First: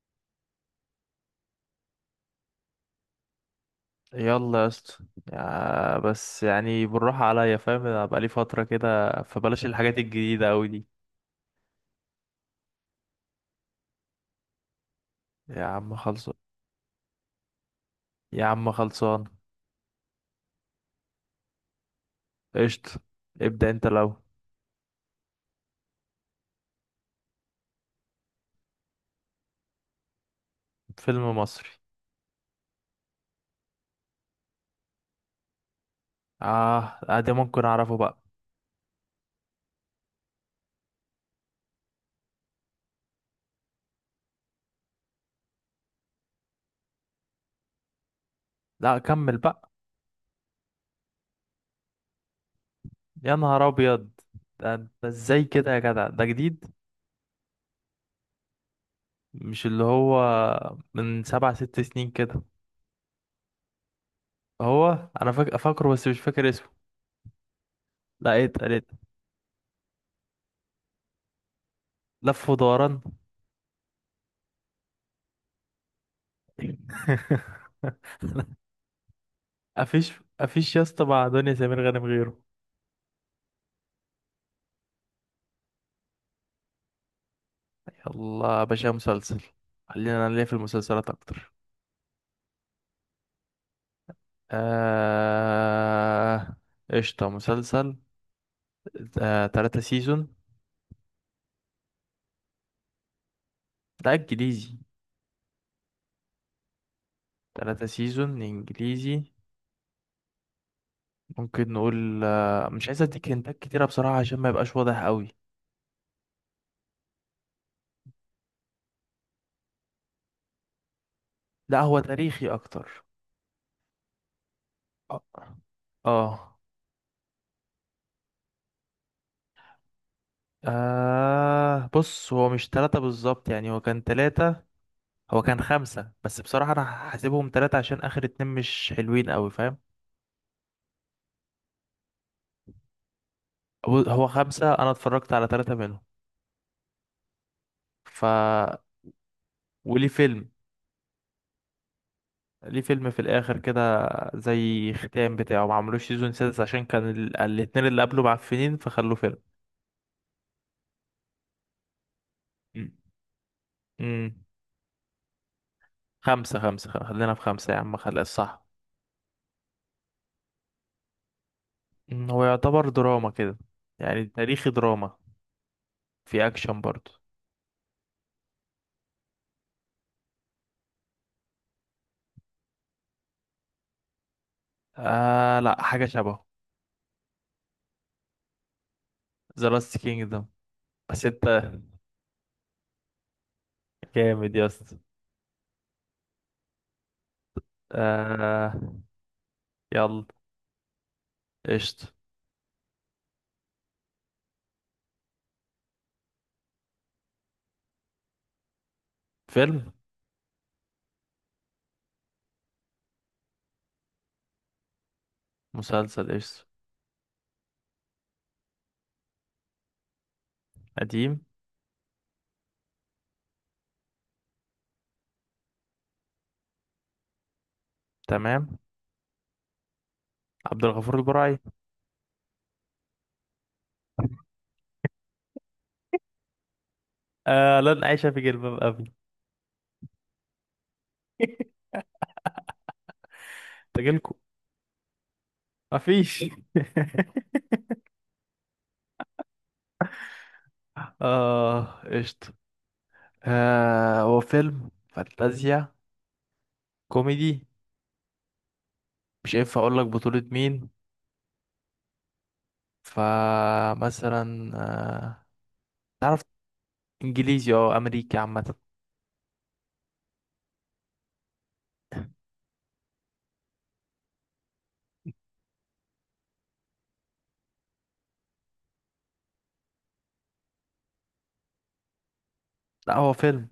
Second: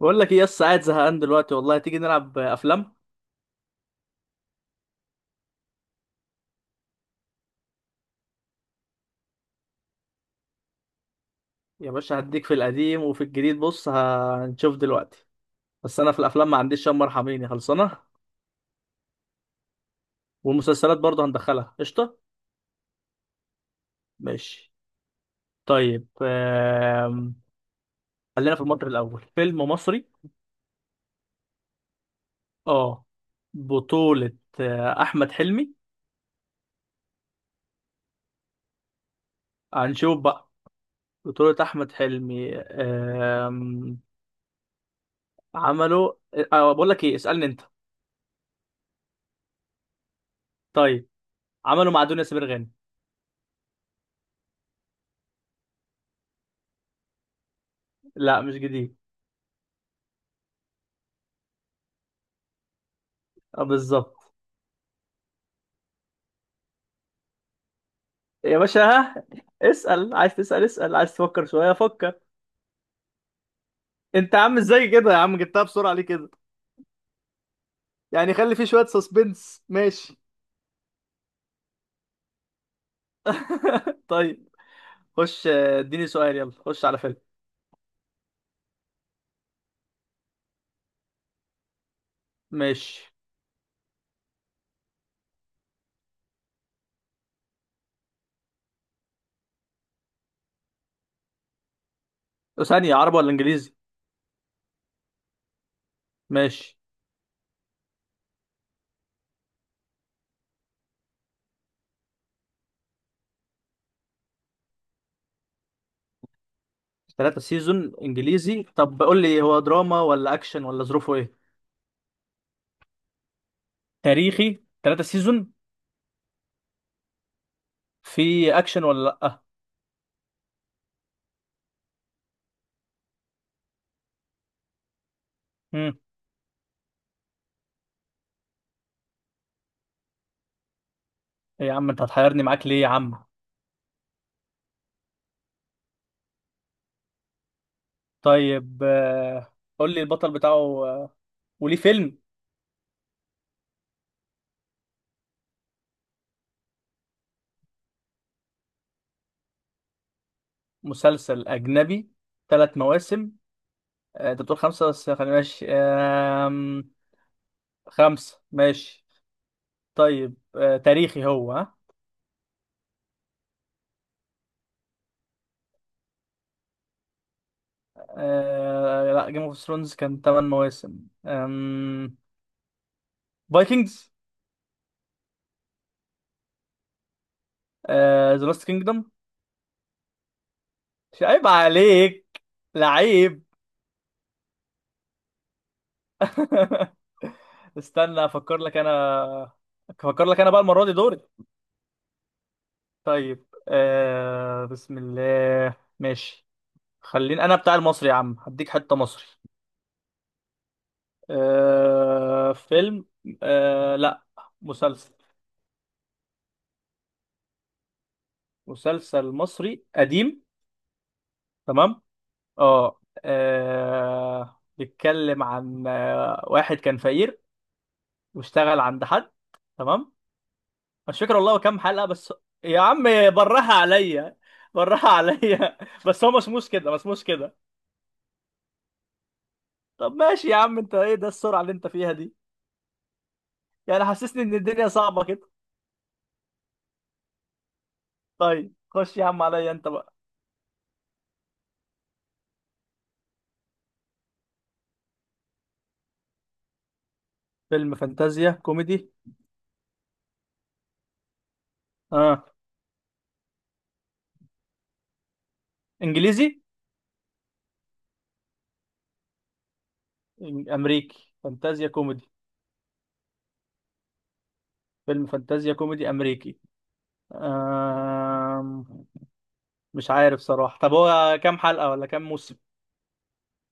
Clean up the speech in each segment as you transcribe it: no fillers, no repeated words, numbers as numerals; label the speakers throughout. Speaker 1: بقول لك ايه يس، قاعد زهقان دلوقتي والله، تيجي نلعب افلام.
Speaker 2: يلا يا اسطى. بس يعني بالراحة عليا، فاهم، انا بقالي فترة كده، فبلاش الحاجات الجديدة اوي دي.
Speaker 1: يا باشا هديك في القديم وفي الجديد، بص هنشوف دلوقتي.
Speaker 2: يا عم
Speaker 1: بس انا في
Speaker 2: خلصان.
Speaker 1: الافلام ما عنديش، شم ارحميني خلصانه.
Speaker 2: يا عم خلصان.
Speaker 1: والمسلسلات برضه هندخلها قشطه.
Speaker 2: قشطة، ابدأ انت لو.
Speaker 1: ماشي. طيب، خلينا في المصري الاول، فيلم مصري.
Speaker 2: فيلم مصري.
Speaker 1: اه، بطولة احمد حلمي.
Speaker 2: اه. ده ممكن اعرفه بقى.
Speaker 1: هنشوف بقى. بطولة احمد حلمي. عملوا، بقول لك ايه، اسألني انت.
Speaker 2: لا، كمل بقى.
Speaker 1: طيب، عملوا مع دنيا سمير غانم.
Speaker 2: يا نهار ابيض، ده ازاي كده يا جدع؟ ده جديد؟
Speaker 1: لا، مش جديد.
Speaker 2: مش اللي هو من سبع ست سنين كده؟
Speaker 1: بالظبط.
Speaker 2: هو انا فاكره بس مش فاكر اسمه. لا، ايه
Speaker 1: يا
Speaker 2: ده إيه
Speaker 1: باشا،
Speaker 2: ده؟
Speaker 1: ها، اسأل عايز تسأل، اسأل، عايز تفكر شوية فكر.
Speaker 2: لف ودوران.
Speaker 1: انت يا عم، ازاي كده يا عم؟ جبتها بسرعة ليه كده؟ يعني خلي فيه شوية سسبنس،
Speaker 2: مفيش
Speaker 1: ماشي.
Speaker 2: مفيش. يا اسطى، مع دنيا سمير غانم غيره.
Speaker 1: طيب، خش اديني سؤال، يلا خش على فيلم.
Speaker 2: يلا يا باشا، مسلسل. خلينا، انا ليا في المسلسلات اكتر.
Speaker 1: ماشي.
Speaker 2: آه... قشطة، مسلسل. تلاتة سيزون.
Speaker 1: ثانية، عربي ولا انجليزي؟
Speaker 2: ده انجليزي.
Speaker 1: ماشي،
Speaker 2: 3 سيزون انجليزي. ممكن نقول مش عايز اديك هنتات كتيرة بصراحة عشان ما يبقاش واضح قوي.
Speaker 1: ثلاثة سيزون انجليزي. طب قول لي، هو دراما ولا اكشن ولا ظروفه ايه؟
Speaker 2: لا، هو تاريخي اكتر.
Speaker 1: تاريخي، ثلاثة
Speaker 2: اه.
Speaker 1: سيزون.
Speaker 2: اه.
Speaker 1: في اكشن ولا لا؟
Speaker 2: بص، هو مش 3 بالظبط، يعني هو كان 3. هو كان
Speaker 1: امم.
Speaker 2: 5، بس بصراحة أنا هحسبهم 3 عشان آخر 2 مش حلوين أوي، فاهم.
Speaker 1: إيه يا عم، انت هتحيرني معاك ليه يا عم؟
Speaker 2: هو 5، أنا اتفرجت على 3 منهم. ف
Speaker 1: طيب، قول لي
Speaker 2: وليه
Speaker 1: البطل
Speaker 2: فيلم.
Speaker 1: بتاعه. آه، وليه فيلم؟
Speaker 2: ليه فيلم في الآخر كده، زي ختام بتاعه، ما عملوش سيزون سادس عشان كان الاتنين اللي قبله معفنين، فخلوه فيلم.
Speaker 1: مسلسل أجنبي، ثلاث
Speaker 2: مم.
Speaker 1: مواسم. أنت
Speaker 2: مم.
Speaker 1: بتقول خمسة، بس خلينا ماشي.
Speaker 2: 5 5، خلينا في 5 يا عم، خلي
Speaker 1: خمسة،
Speaker 2: الصح.
Speaker 1: ماشي. طيب، تاريخي هو، ها؟
Speaker 2: هو يعتبر دراما كده. يعني تاريخي دراما. في أكشن برضه.
Speaker 1: لا، جيم اوف ثرونز كان ثمان مواسم. فايكنجز.
Speaker 2: لا، حاجة شبهه.
Speaker 1: ذا لاست كينجدوم.
Speaker 2: ذا لاست كينجدم. بس
Speaker 1: عيب
Speaker 2: انت،
Speaker 1: عليك. لعيب.
Speaker 2: جامد يا اسطى.
Speaker 1: استنى افكر
Speaker 2: آه.
Speaker 1: لك انا.
Speaker 2: يلا.
Speaker 1: افكر لك انا بقى، المره دي دوري.
Speaker 2: قشطة.
Speaker 1: طيب، بسم الله، ماشي. خليني انا بتاع المصري يا عم، هديك حته مصري.
Speaker 2: فيلم.
Speaker 1: فيلم. لا، مسلسل.
Speaker 2: مسلسل، قشطة.
Speaker 1: مسلسل مصري قديم.
Speaker 2: قديم.
Speaker 1: تمام. اه. بيتكلم عن واحد كان فقير.
Speaker 2: تمام.
Speaker 1: واشتغل عند حد. تمام.
Speaker 2: عبد الغفور
Speaker 1: مش فاكر والله،
Speaker 2: البرعي.
Speaker 1: هو كام حلقة بس؟ يا عم، براها عليا. براها عليا. بس هو مسموش كده، مسموش كده.
Speaker 2: آه، لن أعيش في جلباب أبي.
Speaker 1: طب ماشي يا عم، انت ايه ده السرعة اللي انت فيها دي؟ يعني
Speaker 2: تجيلكوا.
Speaker 1: حسسني ان الدنيا صعبة كده.
Speaker 2: مفيش.
Speaker 1: طيب، خش يا عم، عليا انت بقى.
Speaker 2: اه، قشطة. آه، هو فيلم فانتازيا كوميدي.
Speaker 1: فيلم فانتازيا كوميدي.
Speaker 2: مش هينفع اقول لك بطولة مين.
Speaker 1: اه.
Speaker 2: فمثلا تعرف،
Speaker 1: انجليزي؟
Speaker 2: انجليزي او امريكي عامة.
Speaker 1: امريكي فانتازيا كوميدي. فيلم فانتازيا كوميدي امريكي. أم... مش عارف صراحة. طب هو كام حلقة ولا كام موسم؟
Speaker 2: لا، هو فيلم.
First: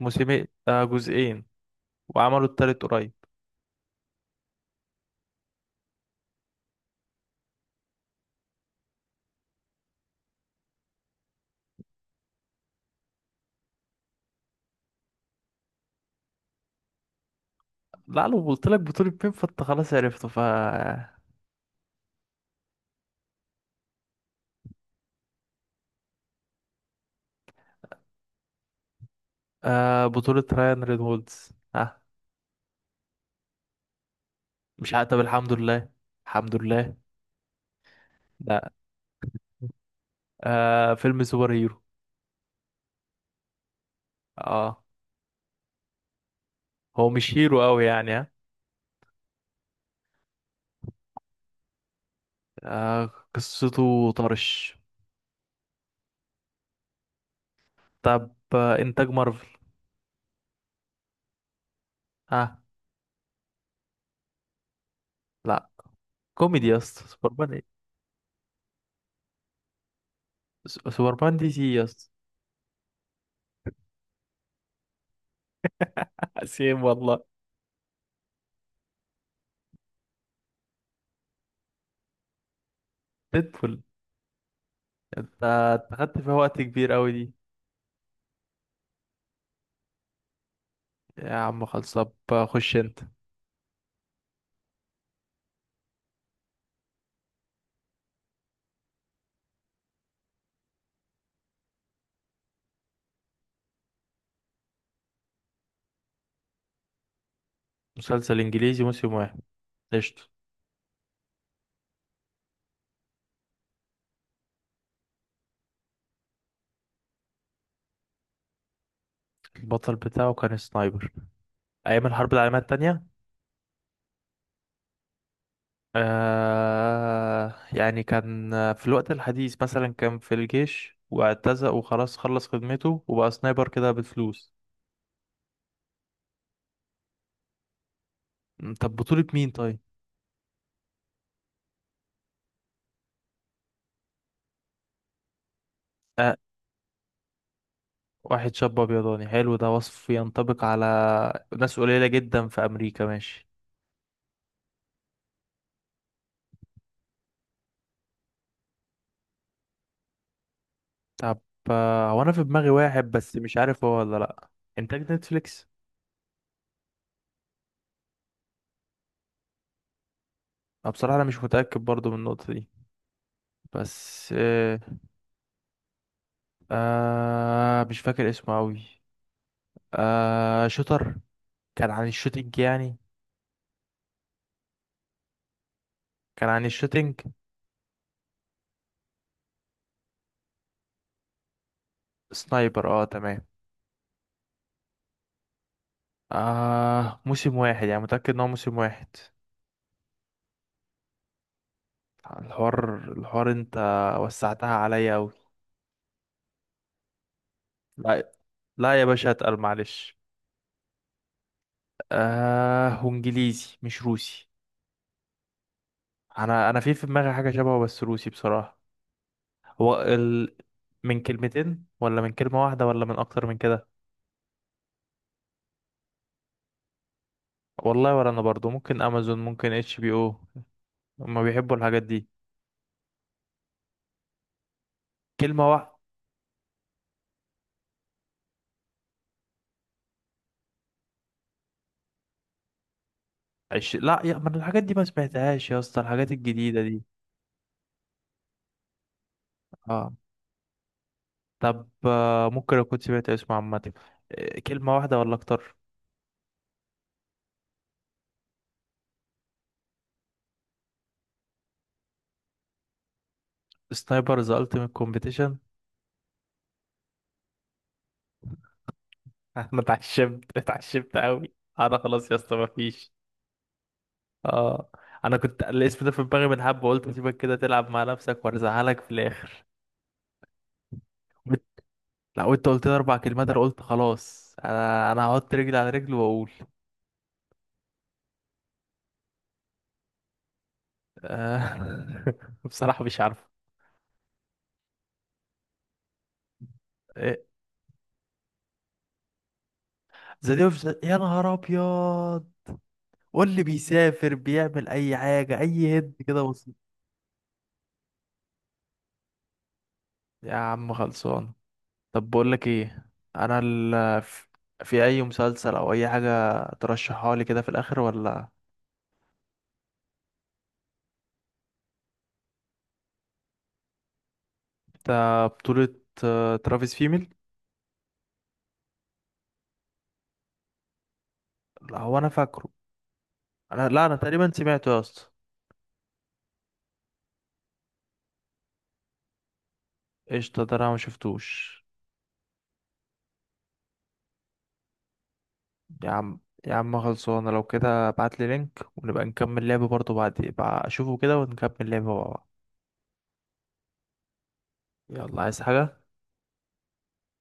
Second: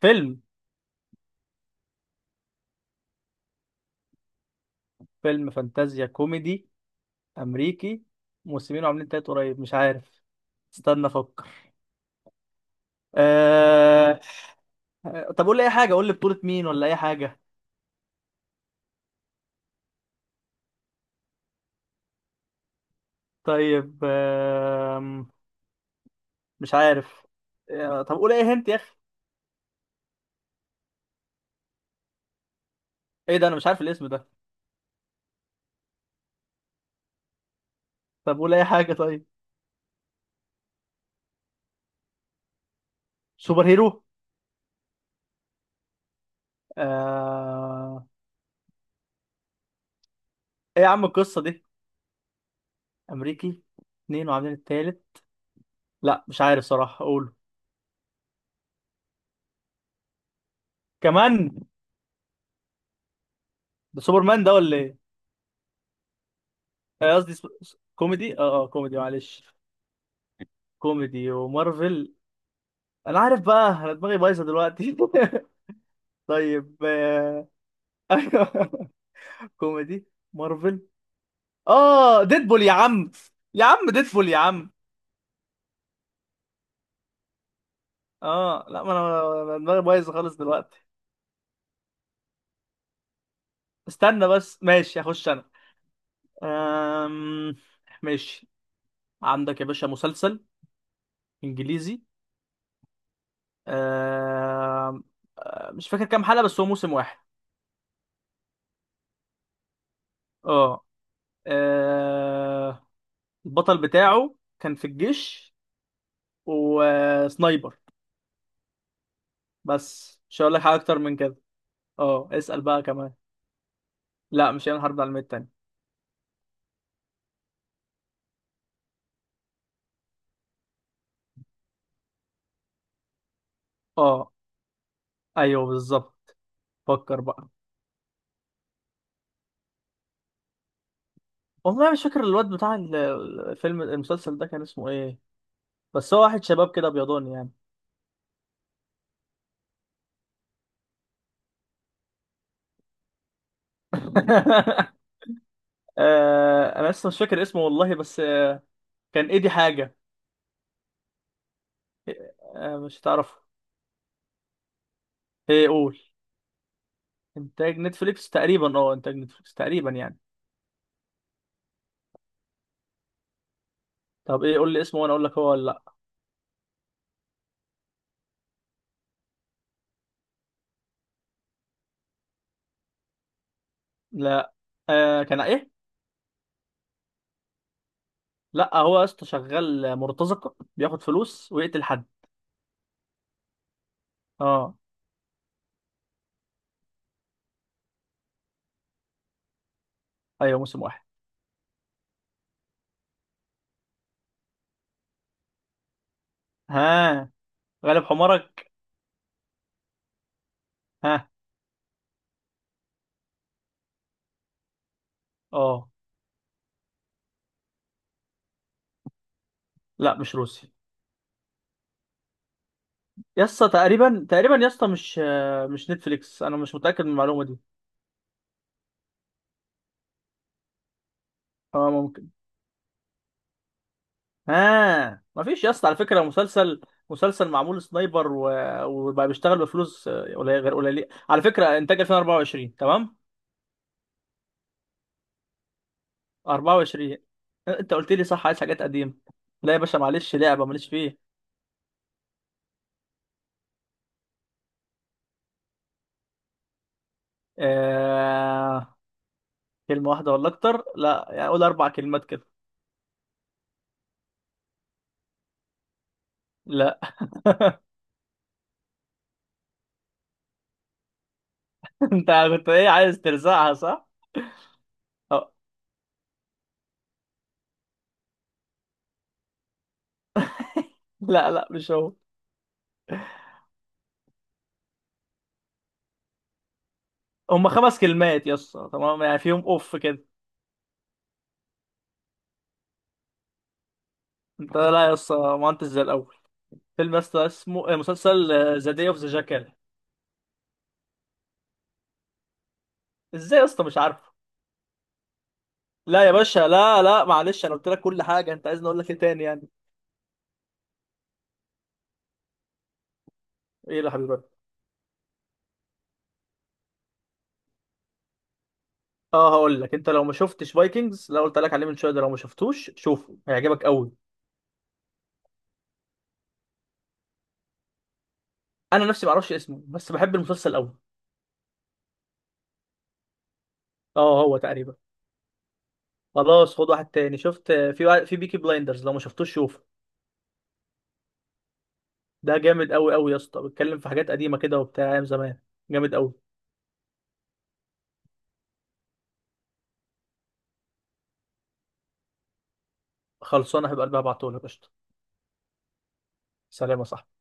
Speaker 1: فيلم.
Speaker 2: موسمين، جزئين. وعملوا التالت قريب.
Speaker 1: فيلم فانتازيا كوميدي امريكي، موسمين وعاملين تلات قريب، مش عارف. استنى افكر. أه... طب قول لي اي حاجة، قول لي بطولة مين ولا اي حاجة.
Speaker 2: لا، لو قلت لك بطولة مين، فانت خلاص عرفته،
Speaker 1: طيب، مش عارف. طب قول اي هنت يا اخي.
Speaker 2: آه، بطولة رايان رينولدز. ها.
Speaker 1: ايه ده، انا مش عارف الاسم ده.
Speaker 2: مش عارف، طب الحمد لله. الحمد لله.
Speaker 1: طب قول اي
Speaker 2: لا.
Speaker 1: حاجة، طيب.
Speaker 2: آه، فيلم سوبر هيرو.
Speaker 1: سوبر هيرو.
Speaker 2: اه. هو مش هيرو قوي
Speaker 1: أه...
Speaker 2: يعني، ها.
Speaker 1: ايه يا عم القصة دي؟ امريكي،
Speaker 2: قصته
Speaker 1: اتنين وعاملين
Speaker 2: طرش.
Speaker 1: التالت. لا مش عارف صراحه اقوله.
Speaker 2: طب انتاج مارفل.
Speaker 1: كمان؟
Speaker 2: ها.
Speaker 1: ده سوبرمان ده ولا ايه؟
Speaker 2: لا. كوميدي يا اسطى،
Speaker 1: قصدي
Speaker 2: سوبرمان ايه؟
Speaker 1: كوميدي، اه اه، كوميدي، معلش. كوميدي
Speaker 2: سوبرمان دي سي يا اسطى.
Speaker 1: ومارفل. انا عارف بقى، انا دماغي بايظه دلوقتي. طيب،
Speaker 2: سيم والله.
Speaker 1: أيوه. كوميدي، مارفل، اه ديدبول يا عم. يا
Speaker 2: ديدبول.
Speaker 1: عم ديدبول يا عم.
Speaker 2: انت خدت فيها وقت كبير قوي دي.
Speaker 1: اه لا، ما انا دماغي بايظه خالص دلوقتي.
Speaker 2: يا عم خلص، طب خش انت.
Speaker 1: استنى بس، ماشي، هخش انا. أم... ماشي. عندك يا باشا، مسلسل انجليزي. آه مش فاكر كام حلقة، بس هو موسم واحد.
Speaker 2: مسلسل انجليزي موسم 1. قشطة.
Speaker 1: اه. آه، البطل بتاعه كان في الجيش، وسنايبر.
Speaker 2: البطل
Speaker 1: بس
Speaker 2: بتاعه
Speaker 1: مش هقول
Speaker 2: كان
Speaker 1: لك حاجة أكتر
Speaker 2: سنايبر.
Speaker 1: من كده.
Speaker 2: أيام
Speaker 1: اه،
Speaker 2: الحرب العالمية
Speaker 1: اسأل بقى
Speaker 2: التانية.
Speaker 1: كمان. لا، مش هيعمل حرب العالمية التانية.
Speaker 2: يعني كان في الوقت الحديث مثلا، كان في الجيش واعتزق وخلاص خلص خدمته وبقى سنايبر كده
Speaker 1: اه.
Speaker 2: بفلوس.
Speaker 1: أيوه بالظبط. فكر بقى.
Speaker 2: طب بطولة مين طيب؟
Speaker 1: والله مش فاكر الواد بتاع الفيلم، المسلسل ده كان اسمه ايه. بس هو
Speaker 2: آه،
Speaker 1: واحد شباب كده بيضاني يعني.
Speaker 2: واحد شاب أبيضاني حلو، ده وصف ينطبق على ناس قليلة جدا في أمريكا، ماشي.
Speaker 1: انا لسه مش فاكر اسمه والله، بس كان ايدي حاجة.
Speaker 2: طب هو أنا في دماغي
Speaker 1: مش
Speaker 2: واحد،
Speaker 1: هتعرفه.
Speaker 2: بس مش عارف هو ولا لأ. إنتاج نتفليكس؟
Speaker 1: ايه، قول. انتاج نتفليكس تقريبا، اه، انتاج نتفليكس تقريبا يعني.
Speaker 2: أنا بصراحة أنا مش متأكد برضو من النقطة دي. بس
Speaker 1: طب ايه، قول لي اسمه وانا اقول لك هو ولا لا.
Speaker 2: مش فاكر اسمه أوي. آه، شوتر. كان عن الشوتينج يعني.
Speaker 1: لا. كان ايه؟
Speaker 2: كان عن الشوتينج.
Speaker 1: لا هو يا اسطى شغال مرتزقه، بياخد فلوس ويقتل حد.
Speaker 2: سنايبر، اه، تمام.
Speaker 1: اه.
Speaker 2: آه، موسم واحد، يعني متأكد ان هو موسم 1.
Speaker 1: ايوه، موسم واحد.
Speaker 2: الحوار انت، وسعتها عليا اوي.
Speaker 1: ها. غالب
Speaker 2: لا،
Speaker 1: حمارك.
Speaker 2: لا يا باشا، اتقل معلش.
Speaker 1: ها.
Speaker 2: آه، وانجليزي مش روسي.
Speaker 1: اه
Speaker 2: انا في دماغي حاجة شبهه بس روسي بصراحة. هو
Speaker 1: لا، مش روسي.
Speaker 2: من كلمتين ولا من كلمة 1 ولا من
Speaker 1: يا
Speaker 2: اكتر من
Speaker 1: اسطى
Speaker 2: كده؟
Speaker 1: تقريبا تقريبا يا اسطى، مش نتفليكس، انا مش متاكد من المعلومه دي.
Speaker 2: والله ولا انا برضو، ممكن امازون، ممكن HBO. هما بيحبوا
Speaker 1: اه
Speaker 2: الحاجات دي.
Speaker 1: ممكن. ها، مفيش
Speaker 2: كلمة
Speaker 1: يا اسطى
Speaker 2: واحدة.
Speaker 1: على فكره، مسلسل. مسلسل معمول سنايبر وبقى بيشتغل بفلوس، غير قليله على فكره، انتاج 2024، تمام.
Speaker 2: لا، يا، من الحاجات دي ما سمعتهاش يا اسطى، الحاجات الجديدة دي.
Speaker 1: 24، انت قلت لي صح، عايز حاجات قديمة. لا يا باشا
Speaker 2: اه.
Speaker 1: معلش، لعبة ماليش فيه.
Speaker 2: طب ممكن اكون سمعت اسمه عامة. كلمة 1 ولا اكتر.
Speaker 1: آه... كلمة واحدة ولا أكتر؟ لا يعني، قول أربع كلمات كده.
Speaker 2: سنايبر ذا التيمت كومبيتيشن.
Speaker 1: لا.
Speaker 2: انا اتعشمت اتعشمت قوي. انا خلاص
Speaker 1: أنت
Speaker 2: يا اسطى
Speaker 1: كنت إيه،
Speaker 2: مفيش.
Speaker 1: عايز ترزعها صح؟
Speaker 2: اه. انا
Speaker 1: أو...
Speaker 2: كنت الاسم ده في دماغي من حبة، قلت سيبك كده تلعب مع نفسك وارزعلك في الاخر.
Speaker 1: لا
Speaker 2: وإنت-
Speaker 1: لا، مش هو.
Speaker 2: لا، وانت قلت لي 4 كلمات، انا قلت خلاص، انا هحط رجلي على رجلي واقول.
Speaker 1: هما خمس كلمات يا اسطى، تمام يعني، فيهم أوف كده.
Speaker 2: بصراحة مش عارف.
Speaker 1: أنت لا يا اسطى، ما أنتش زي الأول. فيلم يا اسطى اسمه، مسلسل، ذا داي أوف ذا جاكال.
Speaker 2: ذا ديفز، يا نهار ابيض.
Speaker 1: إزاي
Speaker 2: واللي
Speaker 1: يا اسطى مش عارفه؟
Speaker 2: بيسافر بيعمل اي حاجه، اي هد
Speaker 1: لا يا
Speaker 2: كده
Speaker 1: باشا،
Speaker 2: بسيط.
Speaker 1: لا لا معلش، أنا قلت لك كل حاجة، أنت عايزني أقول لك إيه تاني يعني؟
Speaker 2: يا عم خلصان. طب بقول لك ايه، انا
Speaker 1: إيه يا حبيبي؟
Speaker 2: في اي مسلسل او اي حاجه ترشحها لي كده في الاخر ولا؟
Speaker 1: اه هقول لك، انت لو ما شفتش فايكنجز، لو قلت لك عليه من شويه ده، لو ما شفتوش شوفه هيعجبك قوي.
Speaker 2: ده بطوله ترافيس فيميل.
Speaker 1: انا نفسي ما اعرفش اسمه، بس بحب المسلسل قوي.
Speaker 2: لا، هو انا فاكره. انا، لا، انا
Speaker 1: اه
Speaker 2: تقريبا
Speaker 1: هو
Speaker 2: سمعته
Speaker 1: تقريبا.
Speaker 2: يا اسطى.
Speaker 1: خلاص، خد واحد تاني، شفت في واحد في بيكي بلايندرز، لو ما شفتوش شوفه.
Speaker 2: قشطه، ده انا ما شفتوش.
Speaker 1: ده جامد قوي قوي يا اسطى، بيتكلم في حاجات قديمه كده وبتاع ايام زمان.
Speaker 2: يا
Speaker 1: جامد قوي.
Speaker 2: عم. يا عم خلصانه، لو كده ابعت لي لينك، ونبقى نكمل لعبه برضه بعد بقى اشوفه كده، ونكمل لعبه مع بعض.
Speaker 1: خلصانه، هيبقى قلبها بعتهولك قشطه.
Speaker 2: يلا، عايز حاجه؟
Speaker 1: سلام يا صاحبي.